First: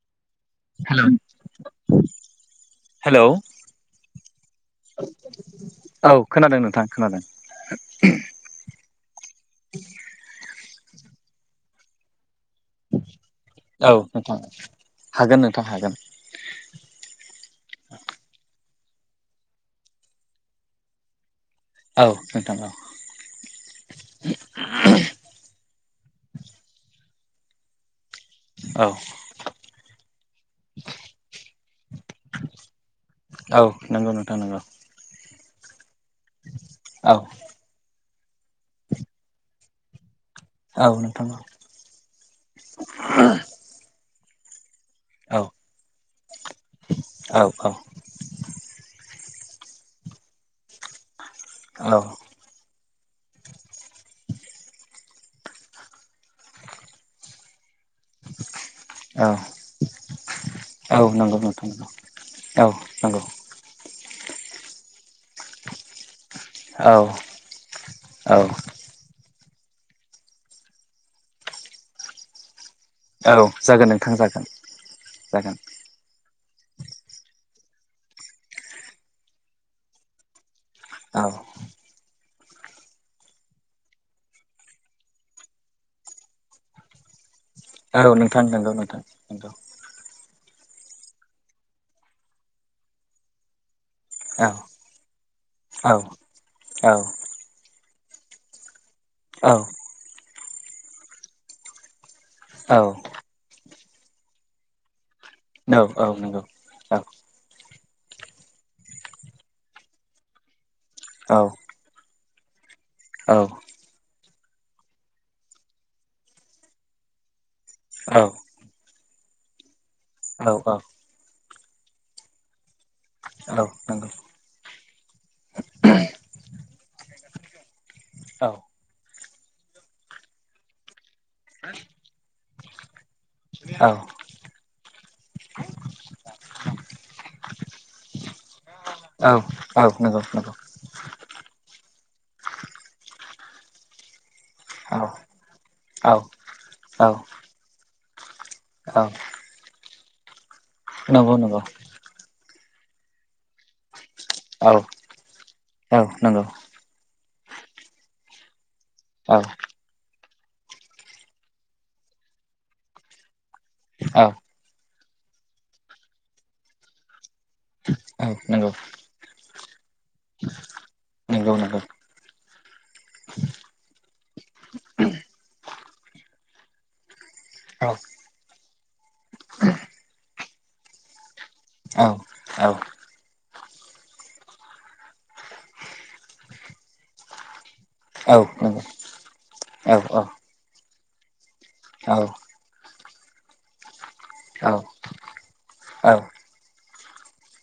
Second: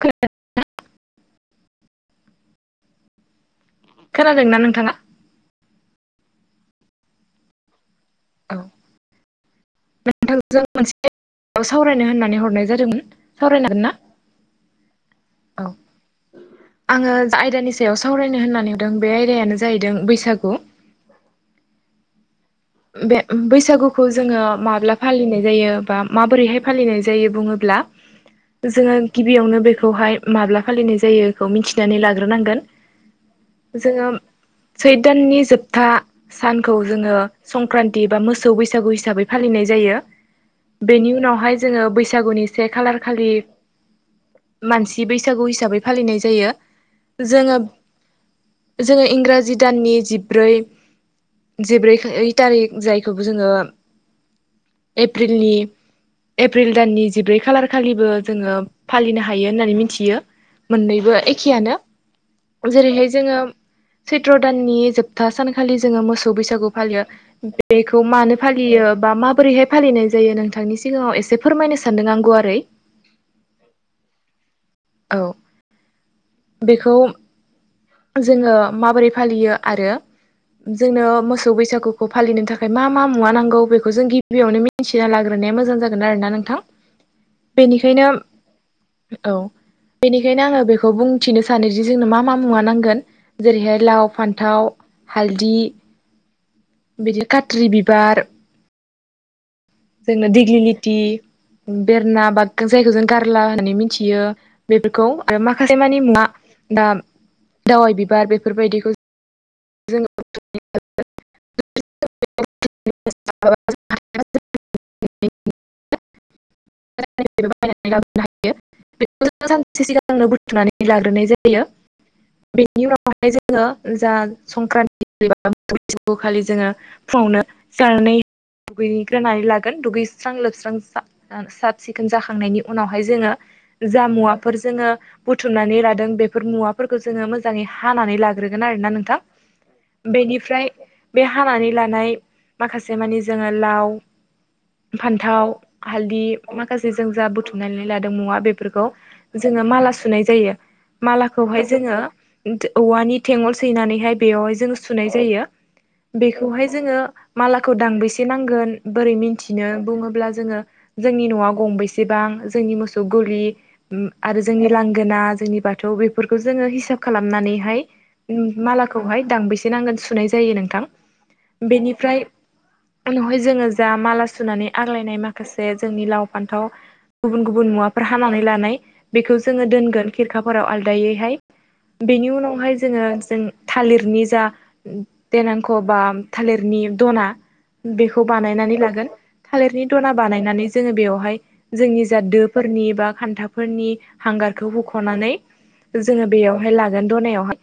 खोना hello hello खोनादोंना नोंथाङा औ खोनादों नोंथां खोनादों औ नोंथांजों मोनसे सावरायनो होननानै हर हरनाय जादोंमोन सावरायनो औ हागोनना नोंथां हागोन नोंथां औ हागोन आङो आयदानि सायाव सावरायनो होननानै बे आयदायानो जाहैदों बैसागु औ नोंथां औ बे बैसागुखौ जोङो माब्ला फालिनाय जायो बा माबोरैहाय फालिनाय जायो। जायो बुङोब्ला औ जोङो गिबियावनो बेखौहाय माब्ला फालिनाय जायो बेखौ मिथिनानै लाग्रोनांगोन औ जोङो नंगौ नोंथां नंगौ सैदाननि जोबथा सानखौ जोङो औ रान्तथि बा मोसौ बैसागु हिसाबै फालिनाय जायो। औ बेनि नोंथां औ उनावहाय जोङो बैसागुनि से खालार खालि मानसि औ बैसागु हिसाबै फालिनाय जायो औ जोङो जोङो इंराज जि दाननि जिब्रै औ जिब्रै थारिख जायखौबो जोङो एफ्रिलनि एफ्रिल दाननि जिब्रै खालार खालिबो जोङो फालिनो औ हायो होननानै मिनथियो औ मोननैबो नंगौ नोंथां एखेयानो औ जेरैहाय नंगौ जोङो सैत्र' दाननि जोबथा सानखालि जोङो मोसौ बैसागु औ फालियो बेखौ मानो औ फालियो बा मा बोरैहाय फालिनाय जायो नोंथांनि सिगाङाव एसे फोरमायनो सानदों आं गुवारै औ जागोन नोंथां जागोन औ जागोन बेखौ जोङो माबोरै फालियो आरो जोंनो औ मोसौ बैसागुखौ फालिनो थाखाय मा मा मुवा नांगौ बेखौ जों गिबियावनो मिन्थिना लाग्रोनाया मोजां जागोन आरो ना नोंथां औ बेनिखायनो नोंथां नंगौ नोंथां औ नंगौ बिनि बेखायनो आङो बेखौ बुंथिनो सानोदि जोंनो मा मा मुवा नांगोन जेरैहाय लाव औ फान्थाव हालदि औ औ बिदि खात्रि बिबार औ जोंना दिग्लि लिथि बेरना बागजों औ जायखौ जों गारला होननानै मिन थियो बेफोरखौ आरो माखासे मानि औ मुङा नंगौ दा औ दावाइ बिबार बेफोरबायदिखौ [unintelligible] औ औ औ [unintelligible] [unintelligible] औ लाबोनो हायो बेखौ सानसे सिगांनो औ औ बुथुमनानै लाग्रोनाय जायो बेनि नि उनावहाय जोङो जा संक्रान्ति बैसु खालि जोङो फुङावनो जानानै दुगैग्रोनानै लागोन दुगैस्रां लोबस्रां जा साब सिखोन जाखांनायनि उनाव ओमफ्राय जोङो जा मुवाफोर जोङो बुथुमनानै लादों बेफोर मुवाफोरखौ जोङो मोजाङै हा हानानै लाग्रोगोन आरोना नोंथां नंगौ नंगौ बेनिफ्राय बे हानानै लानाय माखासे मानि जोङो लाव औ फान्थाव औ हालदि माखासे औ जों जा बुथुमनानै लादों मुवा बेफोरखौ औ जोङो माला सुनाय जायो नंगौ नंगौ मालाखौहाय जोङो औवानि थेगल सैनानैहाय बेयावहाय औ जोङो सुनाय जायो औ नंगौ बेखौहाय जोङो मालाखौ दांबेसे नांगोन बोरै औ मिन्थिनो बुङोब्ला जोङो जोंनि न'आ गंबैसेबां जोंनि मोसौ गलि औ आरो जोंनि लांगोना जोंनि बाथौ बेफोरखौ जोङो हिसाब खालामो नानैहाय औ नंगौ मालाखौहाय दांबिसे नांगोन सुनाय जायो नोंथां नंगौ नंगौ बेनिफ्राय उनहाय जोङो जा माला सुनानै आग्लायनाय माखासे जोंनि लाव फान्थाव गुबुन गुबुन औ मुवाफोर हानानै लानाय बेखौ जोङो दोनगोन खिरखाफोराव आलदायैहाय औ बेनि औ उनावहाय जोङो जों थालिरनि जा देनांख' बा थालिरनि दना बेखौ औ बानायनानै नंगौ लागोन थालिरनि औ दना बानायनानै जोङो बेवहाय जोंनि औ जा दोफोरनि बा खान्थाफोरनि औ हांगारखौ हुख'नानै औ जोङो बेयावहाय लागोन दनायावहाय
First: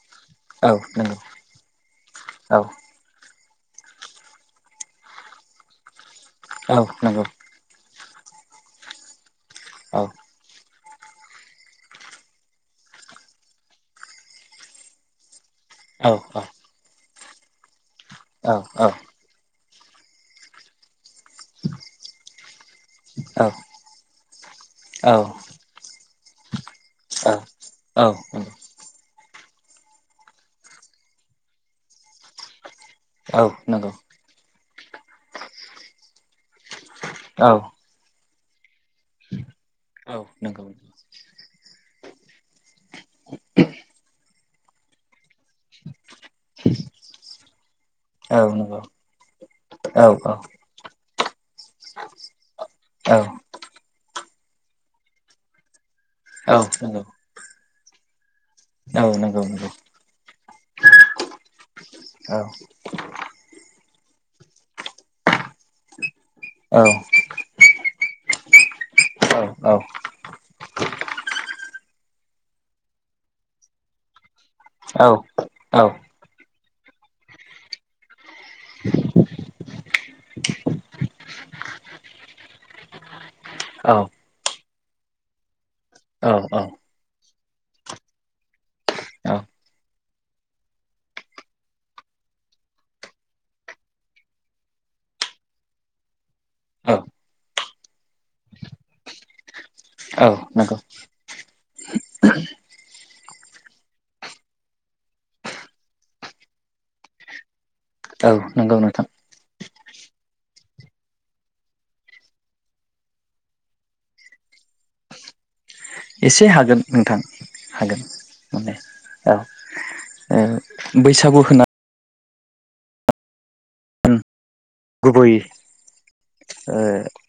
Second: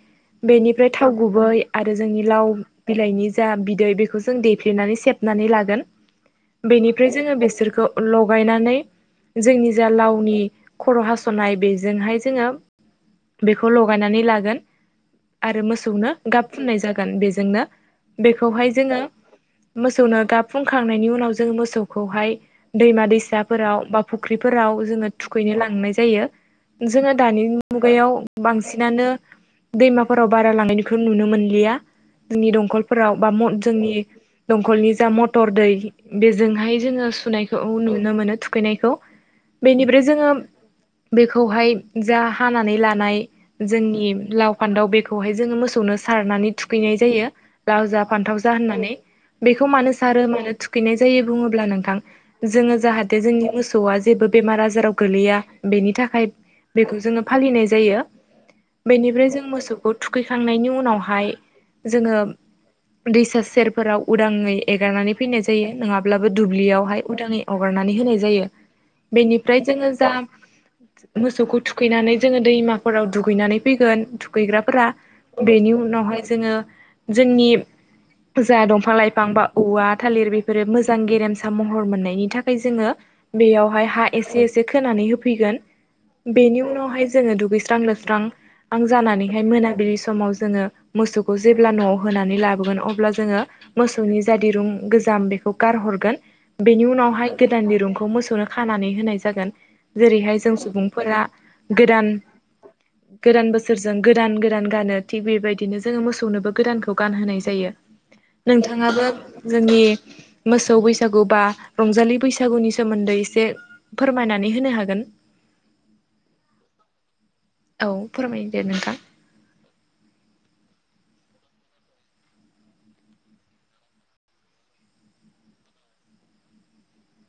बेनिफ्राय थाव नंगौ गुबै आरो जोंनि लाव औ बिलाइनि जा बिदै बेखौ जों देफ्लेनानै सेबनानै लागोन औ नंगौ औ नंगौ औ नंगौ औ नंगौ औ नंगौ औ नंगौ बेनिफ्राय जोङो नंगौ बेसोरखौ लगायनानै जोंनि औ जा लावनि खर' हास'नाय बेजोंहाय जोङो बेखौ लगायनानै लागोन आरो मोसौनो गाब फुननाय जागोन बेजोंनो बेखौहाय जोङो मोसौनो गाबफुंखांनायनि उनाव जोङो मोसौ खौहाय दैमा दैसाफोराव बा फुख्रिफोराव जोङो थुखैनो लांनाय जायो जोङो दानि मुगायाव बांसिनानो दैमाफोराव बारा लांनायखौ नुनो मोनलिया जोंनि दंखल फ्राव जोंनि दंकलनि जा मथर दै बेजोंहाय जों सुनायखौ नुनो मोनो थुखैनायखौ बेनिफ्राय जोङो बेखौहाय जा हानानै लानाय जोंनि लाव फान्दाव बेखौहाय जोङो मोसौनो सारनानै थुखैनाय जायो लाव जा फान्थाव जा होननानै बेखौ मानो सारो मानो थुखैनाय जायो जायो बुङोब्ला नोंथां जोङो जाहाथे जोंनि मोसौआ जेबो बेमार आजाराव गोलैया बेनि थाखाय बेखौ जोङो फालिनाय जायो बेनिफ्राय जों मोसौखौ थुखैखांनायनि उनावहाय जोङो दैसा सेरफोराव उदाङै एगारनानै फैनाय जायो नङाब्लाबो दुब्लियावहाय उदाङै अगारनानै होनाय जायो बेनिफ्राय जोङो जा मोसौखौ थु थुखैनानै जोङो दैमाफोराव दुगैनानै फैगोन गैग्राफोरा बेनि उनावहाय जोङो जोंनि जा दंफां लाइफां बा औवा थालिर बेफोरो मोजां गेरेमसा महर मोननायनि थाखाय जोङो बेयावहाय हा एसे एसे खोनानै होफैगोन बेनि उनावहाय जोङो दुगैस्रां लोबस्रां आं औ जानानैहाय मोनाबिलि समाव जोङो मोसौखौ जेब्ला न'आव होनानै लाबोगोन अब्ला जोङो मोसौनि जा दिरुं गोजाम बेखौ गारहरगोन बेनि औ औ उनावहाय गोदान दिरुंखौ मोसौनो खानानै होनाय जागोन औ जेरैहाय जों नंगौ सुबुंफोरा गोदान गोदान बोसोरजों गोदान गोदान गानो थिग बेबायदिनो जोङो मोसौनोबो गोदानखौ गानहोनाय जायो औ नंगौ नोंथाङाबो नोंथां जोंनि मोसौ बैसागु बा रंजालि बैसागुनि सोमोन्दै एसे फोरमायनानै होनो हागोन [inaudible] एसे हागोन नोंथां औ हागोन फोरमाय दे माने नोंथां औ बैसागु होना गुबुबै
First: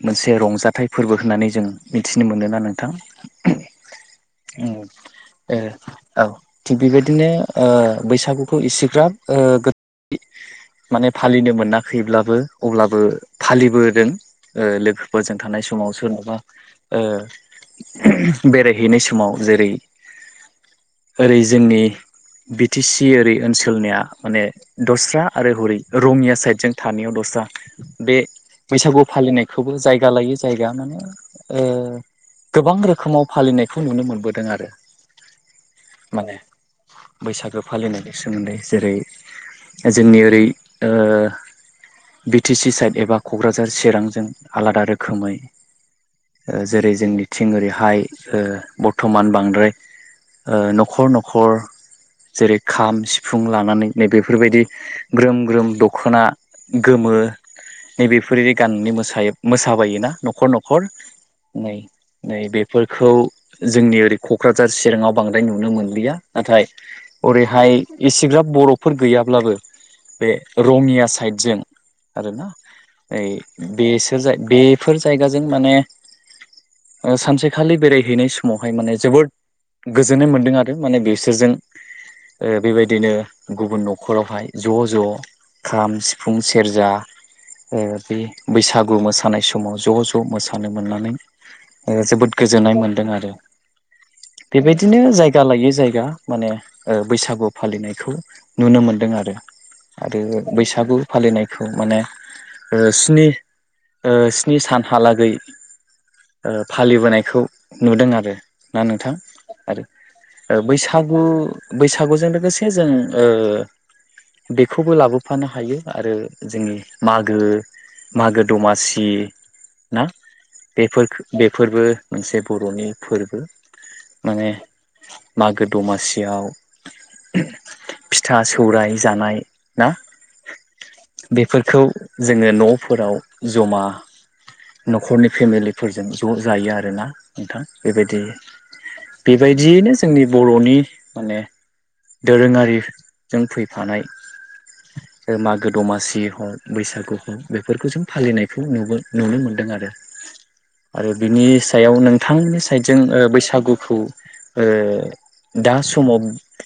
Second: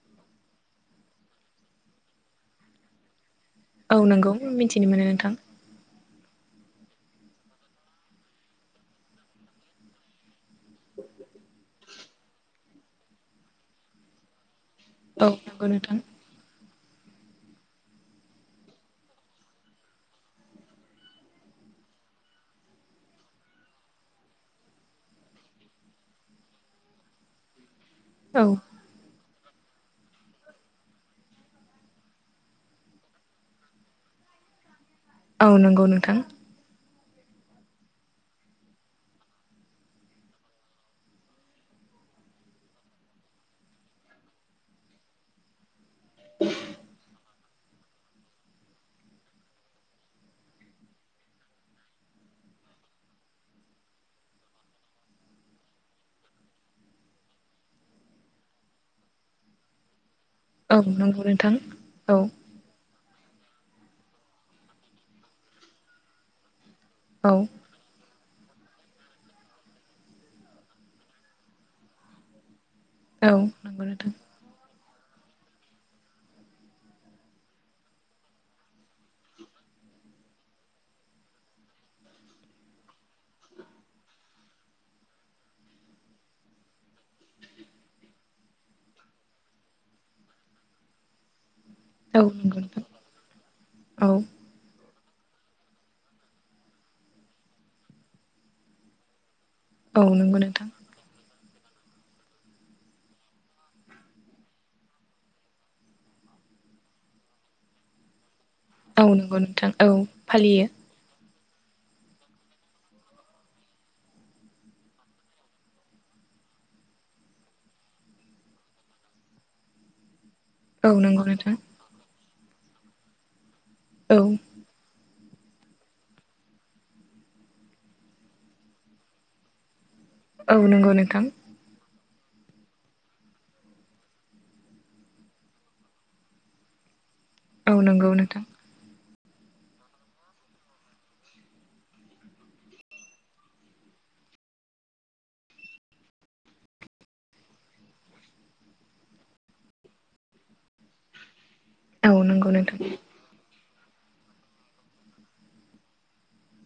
मोनसे रंजाथाइ फोरबो होननानै जों मिथिनो मोनोना नोंथां औ नंगौ मिथिनो मोनो नोंथां ए औ थिग बेबायदिनो बैसागुखौ इसेग्राब गो माने फालिनो मोनाखैब्लाबो अब्लाबो फालिबोदों औ लोगोफोरजों थानाय नंगौ समाव नोंथां सोरनबा बेरायहैनाय समाव जेरै ओरै जोंनि बि टि सि ओरै ओनसोलनिया माने दस्रा आरो हरै रंइया साइडजों सानैयाव दस्रा बे औ बैसागुआव फालिनाय खौबो जायगा लायो जायगा ओ माने गोबां रोखोमाव फालिनायखौ नुनो मोनबोदों आरो औ नंगौ नोंथां माने बैसागो फालिनायनि सोमोन्दै जेरै जोंनि ओरै ओ बि टि सि साइड एबा क'क्राझार चिरांजों आलादा रोखोमै ओ जेरै जोंनि थिं ओरैहाय बर्थ'मान बांद्राय न'खर न'खर जेरै खाम सिफुं लानानै नैबेफोरबायदि ग्रोम ग्रोम दख'ना गोमो नैबेफोरि गाननानै मोसायो मोसाबायोना न'खर औ न'खर नंगौ नोंथां नै औ नै बेफोरखौ जोंनि ओरै क'क्राझार चिराङाव बांद्राय नुनो मोनलिया नाथाय औ ओरैहाय इसेग्राब बर'फोर गैयाब्लाबो बे रङिया साइडजों आरोना ओ औ नंगौ नोंथां बेसो जा बेफोर जायगाजों माने ओ सानसेखालि बेरायहैनाय समावहाय माने जोबोद गोजोननाय मोन्दों आरो माने बिसोरजों ओ बेबायदिनो गुबुन न'खरावहाय ज' ज' खाम सि फुं सेरजा ओ बे बैसागु मोसानाय समाव ज' ज' मोसानो मोननानै ओ औ जोबोद नंगौ गोजोननाय नोंथां मोन्दों आरो औ बेबायदि दिनो जायगा लायै जायगा माने ओ बैसागु फालिनायखौ नुनो मोनदों आरो औ आरो नंगौ नोंथां बैसागु लिनायखौ माने ओ स्नि ओ स्नि सानहालागै ओ फालिबोनायखौ नुदों आरो ना औ नोंथां नंगौ नोंथां आरो औ ओ फालियो बैसागु बैसागुजों लोगोसे जों ओ बेखौबो लाबोफानो हायो आरो जोंनि मागो मागो दमासि ना औ बेफोर नंगौ नोंथां बेफोरबो मोनसे बर'नि फोरबो औ माने मागो दमासियाव फिथा सौराय जानाय ना औ नंगौ नोंथां बेफोरखौ जोङो न'फोराव जमा न'खरनि फेमिलिफोरजों ज' जायो आरोना नोंथां औ नंगौ बेबायदि नोंथां बेबायदियैनो जोंनि बर'नि माने दोरोङारिजों फैफानाय मागो दमासि हग बैसागु हक बेफोरखौ जों फालिनायखौ नुगो नुनो मोनदों आरो आरो बिनि सायाव औ नंगौ नोंथांनि नोंथां साइडजों ओ बैसागुखौ ओ दा समाव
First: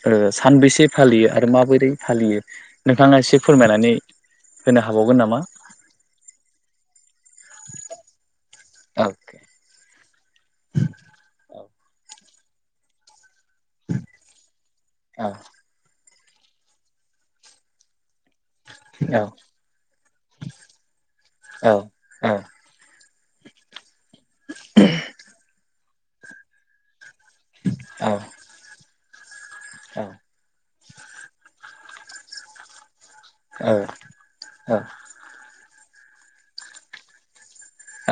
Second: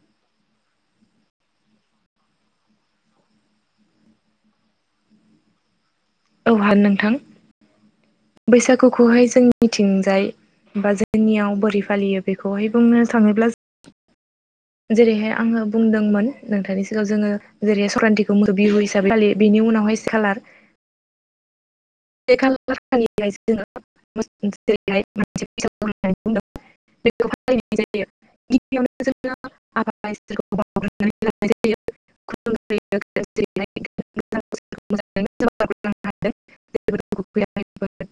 ओ सानबैसे फालियो आरो माबोरै फालियो नोंथाङा एसे फोरमायनानै होनो हाबावगोन नामा औ हा नोंथां [inaudible] औ बैसागुखौहाय जों निथिंजाय बा जोंनियाव बोरै फालियो बेखौहाय बुंनो थाङोब्ला औ जेरैहाय आङो बुंदोंमोन नोंथांनि सिगाङाव जोङो जेरैहाय संख्रान्थि गुमुर बिहु हिसाबै औ फालियो बेनि उनावहाय खालार औ औ [unintelligible] औ [inaudible] [inaudible] [inaudible]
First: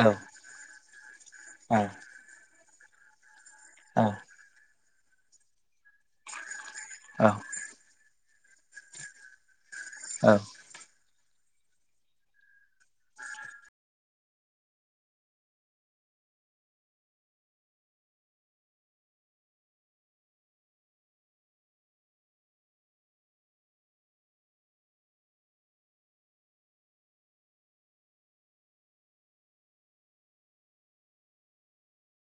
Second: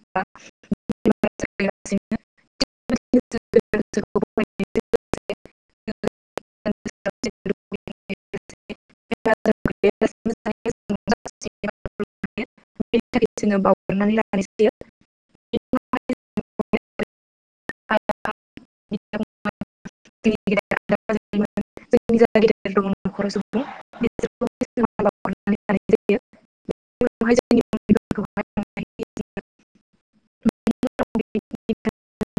औ [inaudible] औ औ [inaudible] [inaudible] [inaudible] [inaudible] [inaudible] [inaudible] [inaudible]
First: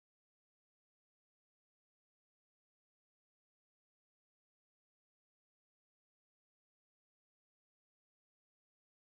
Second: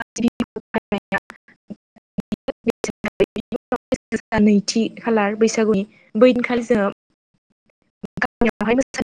[unintelligible] [unintelligible] नैथि खालार बैसागुनि बैनिखालि [inaudible] [unintelligible] [unintelligible]